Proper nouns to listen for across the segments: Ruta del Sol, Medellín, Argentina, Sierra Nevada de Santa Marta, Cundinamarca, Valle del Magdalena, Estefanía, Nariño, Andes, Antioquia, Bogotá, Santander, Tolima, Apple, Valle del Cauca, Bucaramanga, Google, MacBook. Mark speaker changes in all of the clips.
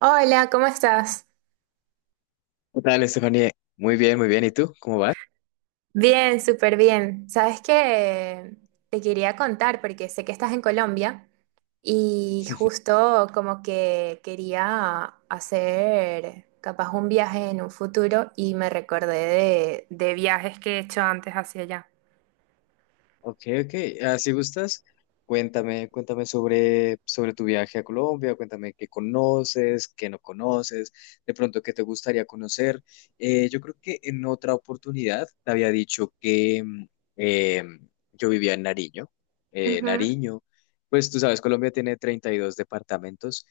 Speaker 1: Hola, ¿cómo estás?
Speaker 2: ¿Qué tal, Estefanía? Muy bien, muy bien. ¿Y tú? ¿Cómo vas?
Speaker 1: Bien, súper bien. ¿Sabes que? Te quería contar porque sé que estás en Colombia y justo como que quería hacer capaz un viaje en un futuro y me recordé de viajes que he hecho antes hacia allá.
Speaker 2: Ok, ok. Ah, si gustas, cuéntame sobre tu viaje a Colombia, cuéntame qué conoces, qué no conoces, de pronto qué te gustaría conocer. Yo creo que en otra oportunidad te había dicho que eh, yo vivía en Nariño.
Speaker 1: Ujú.
Speaker 2: Nariño, pues tú sabes, Colombia tiene 32 departamentos.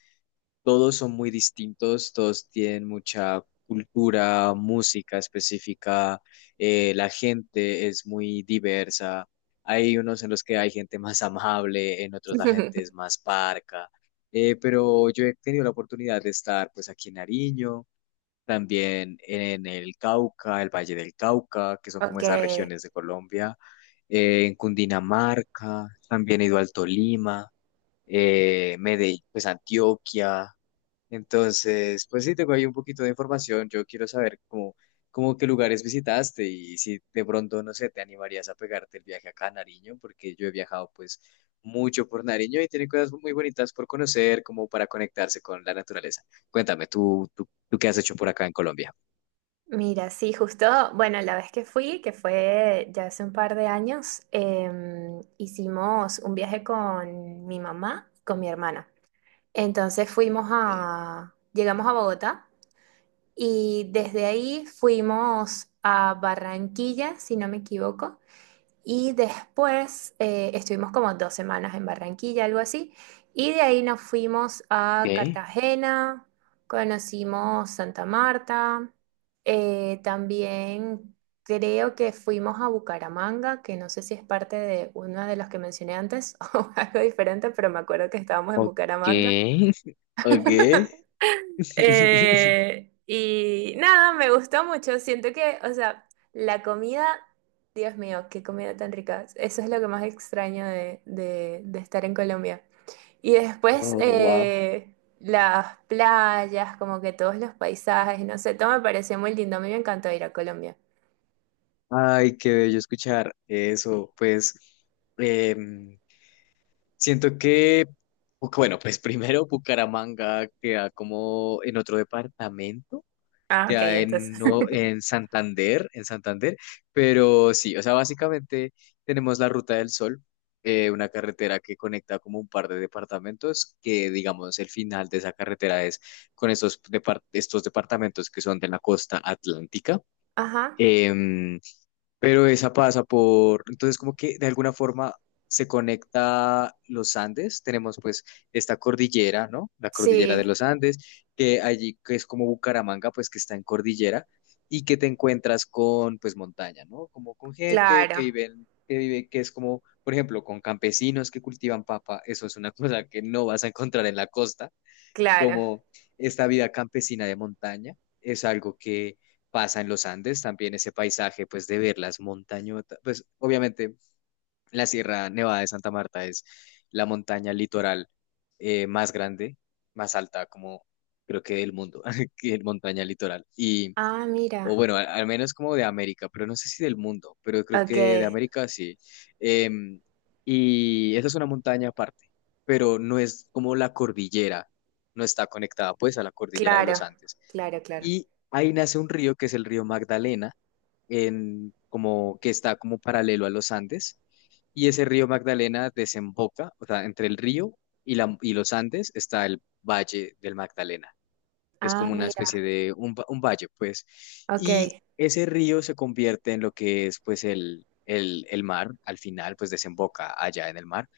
Speaker 2: Todos son muy distintos, todos tienen mucha cultura, música específica, la gente es muy diversa. Hay unos en los que hay gente más amable, en otros la gente es más parca. Pero yo he tenido la oportunidad de estar pues aquí en Nariño, también en el Cauca, el Valle del Cauca, que son como
Speaker 1: Ok,
Speaker 2: esas regiones de Colombia, en Cundinamarca, también he ido al Tolima, Medellín, pues Antioquia, entonces, pues sí, tengo ahí un poquito de información. Yo quiero saber cómo qué lugares visitaste y si de pronto, no sé, te animarías a pegarte el viaje acá a Nariño, porque yo he viajado pues mucho por Nariño y tiene cosas muy bonitas por conocer, como para conectarse con la naturaleza. Cuéntame, ¿tú qué has hecho por acá en Colombia?
Speaker 1: mira, sí, justo, bueno, la vez que fui, que fue ya hace un par de años, hicimos un viaje con mi mamá, con mi hermana. Entonces fuimos
Speaker 2: Sí.
Speaker 1: a, llegamos a Bogotá y desde ahí fuimos a Barranquilla, si no me equivoco, y después estuvimos como dos semanas en Barranquilla, algo así, y de ahí nos fuimos a
Speaker 2: ¿Qué?
Speaker 1: Cartagena, conocimos Santa Marta, también creo que fuimos a Bucaramanga, que no sé si es parte de uno de los que mencioné antes o algo diferente, pero me acuerdo que estábamos en
Speaker 2: Ok,
Speaker 1: Bucaramanga.
Speaker 2: ok.
Speaker 1: Y nada, me gustó mucho. Siento que, o sea, la comida, Dios mío, qué comida tan rica. Eso es lo que más extraño de estar en Colombia. Y después
Speaker 2: Oh, wow.
Speaker 1: las playas, como que todos los paisajes, no sé, todo me pareció muy lindo. A mí me encantó ir a Colombia.
Speaker 2: Ay, qué bello escuchar eso. Pues, em, siento que, bueno, pues primero Bucaramanga queda como en otro departamento,
Speaker 1: Ah, ok,
Speaker 2: queda
Speaker 1: entonces.
Speaker 2: en, no, En Santander, pero sí, o sea, básicamente tenemos la Ruta del Sol, una carretera que conecta como un par de departamentos, que digamos el final de esa carretera es con estos departamentos que son de la costa atlántica.
Speaker 1: Ajá.
Speaker 2: em, pero esa pasa por, entonces como que de alguna forma se conecta los Andes, tenemos pues esta cordillera, ¿no? La cordillera de
Speaker 1: Sí,
Speaker 2: los Andes, que allí que es como Bucaramanga, pues que está en cordillera y que te encuentras con pues montaña, ¿no? Como con gente que
Speaker 1: claro,
Speaker 2: vive, en- que vive, que es como, por ejemplo, con campesinos que cultivan papa, eso es una cosa que no vas a encontrar en la costa
Speaker 1: claro.
Speaker 2: como esta vida campesina de montaña es algo que pasa en los Andes, también ese paisaje pues de ver las montañotas, pues obviamente la Sierra Nevada de Santa Marta es la montaña litoral más grande, más alta como creo que del mundo, que es montaña litoral. Y
Speaker 1: Ah,
Speaker 2: o
Speaker 1: mira.
Speaker 2: bueno, al menos como de América, pero no sé si del mundo, pero creo
Speaker 1: Ok,
Speaker 2: que de América sí. Em, y esa es una montaña aparte, pero no es como la cordillera, no está conectada pues a la cordillera de los
Speaker 1: claro,
Speaker 2: Andes.
Speaker 1: claro, claro.
Speaker 2: Y ahí nace un río que es el río Magdalena, en, como, que está como paralelo a los Andes. Y ese río Magdalena desemboca, o sea, entre el río y los Andes está el Valle del Magdalena es
Speaker 1: Ah,
Speaker 2: como una
Speaker 1: mira,
Speaker 2: especie de un, un valle, pues. Y
Speaker 1: ok.
Speaker 2: ese río se convierte en lo que es, pues, el mar, al final, pues, desemboca allá en el mar.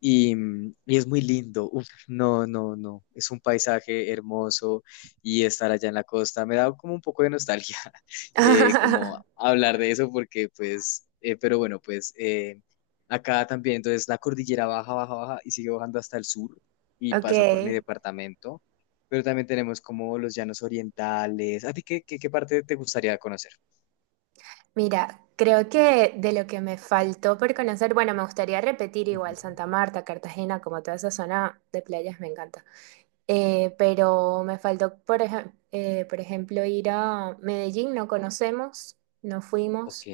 Speaker 2: Y, y es muy lindo, Uf, no, no, no, es un paisaje hermoso y estar allá en la costa me da como un poco de nostalgia, como hablar de eso porque, pues, pero bueno, pues... Acá también, entonces la cordillera baja, baja, baja y sigue bajando hasta el sur y
Speaker 1: Ok,
Speaker 2: pasa por mi departamento pero también tenemos como los llanos orientales. ¿A ti qué parte te gustaría conocer?
Speaker 1: mira, creo que de lo que me faltó por conocer, bueno, me gustaría repetir igual
Speaker 2: Ujú.
Speaker 1: Santa Marta, Cartagena, como toda esa zona de playas me encanta. Pero me faltó, por ejemplo, ir a Medellín, no conocemos, no
Speaker 2: Ok.
Speaker 1: fuimos.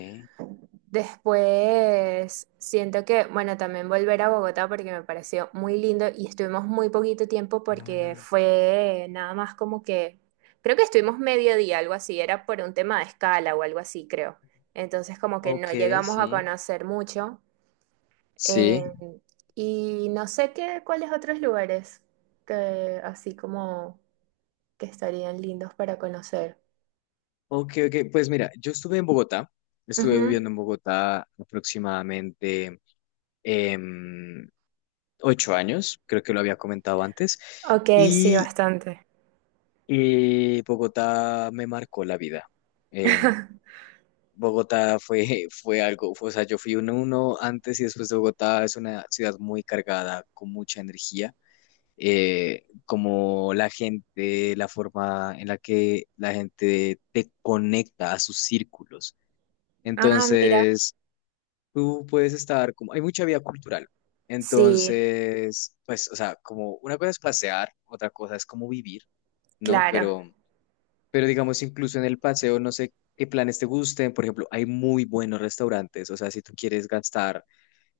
Speaker 1: Después siento que, bueno, también volver a Bogotá porque me pareció muy lindo y estuvimos muy poquito tiempo porque
Speaker 2: Ah,
Speaker 1: fue nada más como que, creo que estuvimos medio día, algo así, era por un tema de escala o algo así, creo. Entonces como que no
Speaker 2: ok,
Speaker 1: llegamos a
Speaker 2: sí.
Speaker 1: conocer mucho. eh,
Speaker 2: Sí.
Speaker 1: y no sé qué, cuáles otros lugares que así como que estarían lindos para conocer.
Speaker 2: Ok, ok. Pues mira, yo estuve en Bogotá. Estuve
Speaker 1: Ujú.
Speaker 2: viviendo en Bogotá aproximadamente em, 8 años. Creo que lo había comentado antes.
Speaker 1: Ok, sí,
Speaker 2: Y
Speaker 1: bastante.
Speaker 2: Bogotá me marcó la vida. em, Bogotá fue algo, o sea, yo fui uno antes y después de Bogotá, es una ciudad muy cargada, con mucha energía. Como la gente, la forma en la que la gente te conecta a sus círculos.
Speaker 1: Ah, mira,
Speaker 2: Entonces, tú puedes estar como, hay mucha vida cultural.
Speaker 1: sí.
Speaker 2: Entonces, pues, o sea, como una cosa es pasear, otra cosa es como vivir, ¿no?
Speaker 1: Claro,
Speaker 2: Pero digamos, incluso en el paseo, no sé qué planes te gusten. Por ejemplo, hay muy buenos restaurantes. O sea, si tú quieres gastar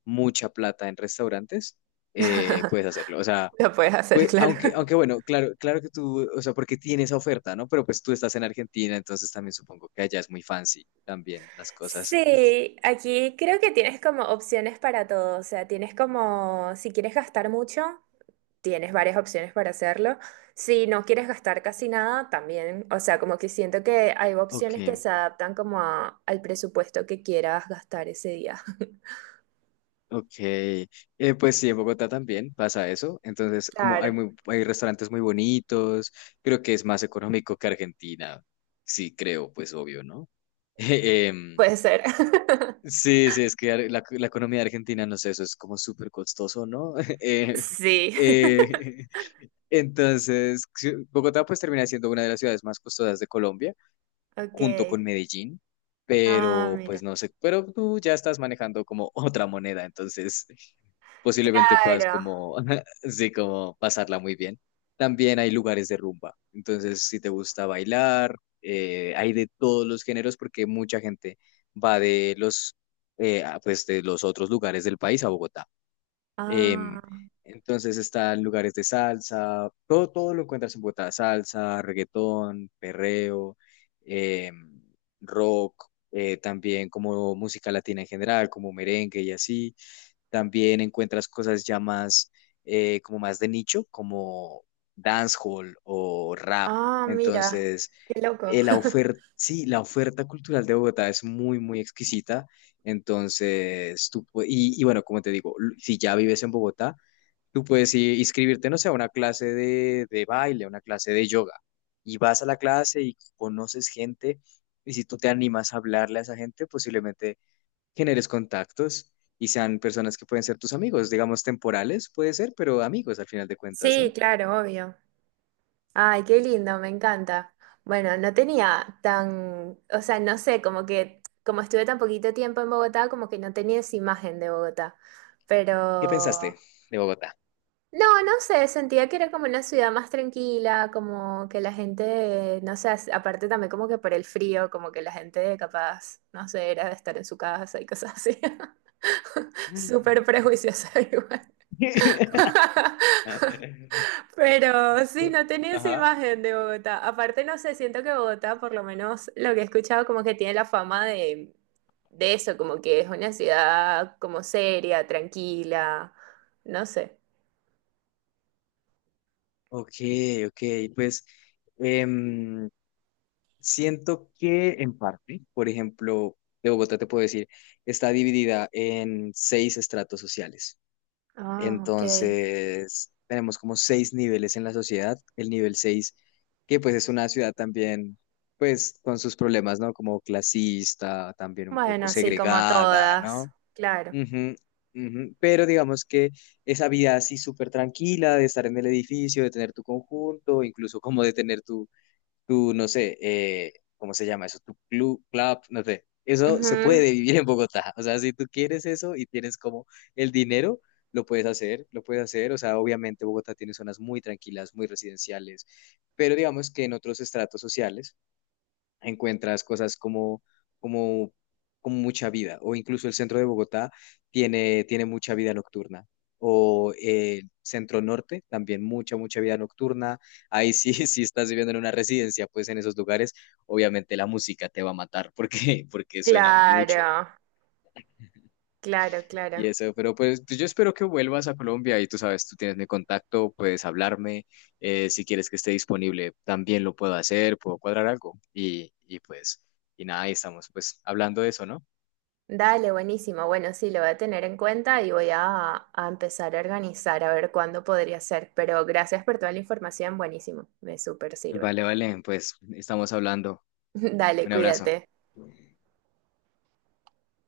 Speaker 2: mucha plata en restaurantes, puedes hacerlo. O sea,
Speaker 1: lo puedes hacer,
Speaker 2: pues,
Speaker 1: claro.
Speaker 2: aunque bueno, claro, que tú, o sea, porque tienes esa oferta, ¿no? Pero pues tú estás en Argentina, entonces también supongo que allá es muy fancy también las cosas.
Speaker 1: Sí, aquí creo que tienes como opciones para todo, o sea, tienes como, si quieres gastar mucho, tienes varias opciones para hacerlo, si no quieres gastar casi nada, también, o sea, como que siento que hay
Speaker 2: Ok.
Speaker 1: opciones que se adaptan como al presupuesto que quieras gastar ese día.
Speaker 2: Ok, pues sí, en Bogotá también pasa eso. Entonces, como
Speaker 1: Claro,
Speaker 2: hay restaurantes muy bonitos, creo que es más económico que Argentina. Sí, creo, pues obvio, ¿no? Em,
Speaker 1: puede ser.
Speaker 2: sí, sí, es que la economía de Argentina, no sé, eso es como súper costoso, ¿no? Eh,
Speaker 1: Sí.
Speaker 2: eh, entonces, sí, Bogotá pues termina siendo una de las ciudades más costosas de Colombia,
Speaker 1: Ok.
Speaker 2: junto con Medellín,
Speaker 1: Ah,
Speaker 2: pero pues
Speaker 1: mira.
Speaker 2: no sé, pero tú ya estás manejando como otra moneda, entonces posiblemente puedas
Speaker 1: Claro.
Speaker 2: como, sí, como pasarla muy bien. También hay lugares de rumba, entonces si te gusta bailar, hay de todos los géneros porque mucha gente va pues de los otros lugares del país a Bogotá. Em,
Speaker 1: Ah,
Speaker 2: entonces están lugares de salsa, todo, todo lo encuentras en Bogotá, salsa, reggaetón, perreo, em, rock, también como música latina en general, como merengue y así. También encuentras cosas ya más, como más de nicho, como dancehall o rap.
Speaker 1: ah, mira.
Speaker 2: Entonces,
Speaker 1: Qué loco.
Speaker 2: la oferta, sí, la oferta cultural de Bogotá es muy, muy exquisita entonces, tú, y bueno, como te digo, si ya vives en Bogotá, tú puedes inscribirte, no sé, a una clase de baile, a una clase de yoga, y vas a la clase y conoces gente, y si tú te animas a hablarle a esa gente, posiblemente generes contactos y sean personas que pueden ser tus amigos, digamos temporales, puede ser, pero amigos al final de cuentas, ¿no?
Speaker 1: Sí, claro, obvio. Ay, qué lindo, me encanta. Bueno, no tenía tan, o sea, no sé, como que como estuve tan poquito tiempo en Bogotá, como que no tenía esa imagen de Bogotá.
Speaker 2: ¿Qué
Speaker 1: Pero,
Speaker 2: pensaste de Bogotá?
Speaker 1: no, no sé, sentía que era como una ciudad más tranquila, como que la gente, no sé, aparte también como que por el frío, como que la gente capaz, no sé, era de estar en su casa y cosas así. Súper prejuiciosa igual.
Speaker 2: ¿Ah?
Speaker 1: Pero sí, no tenía esa imagen de Bogotá. Aparte, no sé, siento que Bogotá, por lo menos lo que he escuchado, como que tiene la fama de eso, como que es una ciudad como seria, tranquila, no sé.
Speaker 2: Ok, ok, pues... Siento que en parte, por ejemplo, de Bogotá te puedo decir, está dividida en seis estratos sociales.
Speaker 1: Ah, ok.
Speaker 2: Entonces, tenemos como seis niveles en la sociedad. El nivel seis, que pues es una ciudad también, pues con sus problemas, ¿no? Como clasista, también un poco
Speaker 1: Bueno, sí, como
Speaker 2: segregada,
Speaker 1: todas,
Speaker 2: ¿no?
Speaker 1: claro.
Speaker 2: Ujú, ujú. Pero digamos que esa vida así súper tranquila de estar en el edificio, de tener tu conjunto, incluso como de tener tú, no sé, ¿cómo se llama eso? Tu club, no sé. Eso se
Speaker 1: Ujú.
Speaker 2: puede vivir en Bogotá. O sea, si tú quieres eso y tienes como el dinero, lo puedes hacer, lo puedes hacer. O sea, obviamente Bogotá tiene zonas muy tranquilas, muy residenciales, pero digamos que en otros estratos sociales encuentras cosas como, como mucha vida, o incluso el centro de Bogotá tiene mucha vida nocturna, o centro norte también mucha, mucha vida nocturna. Ahí sí, si estás viviendo en una residencia, pues en esos lugares, obviamente la música te va a matar porque, suena mucho.
Speaker 1: Claro, claro,
Speaker 2: Y
Speaker 1: claro.
Speaker 2: eso, pero pues yo espero que vuelvas a Colombia y tú sabes, tú tienes mi contacto, puedes hablarme, si quieres que esté disponible, también lo puedo hacer, puedo cuadrar algo. Y pues, y nada, ahí estamos pues hablando de eso, ¿no?
Speaker 1: Dale, buenísimo. Bueno, sí, lo voy a tener en cuenta y voy a empezar a organizar a ver cuándo podría ser. Pero gracias por toda la información, buenísimo. Me súper sirve.
Speaker 2: Vale, vale, pues estamos hablando.
Speaker 1: Dale,
Speaker 2: Un abrazo.
Speaker 1: cuídate.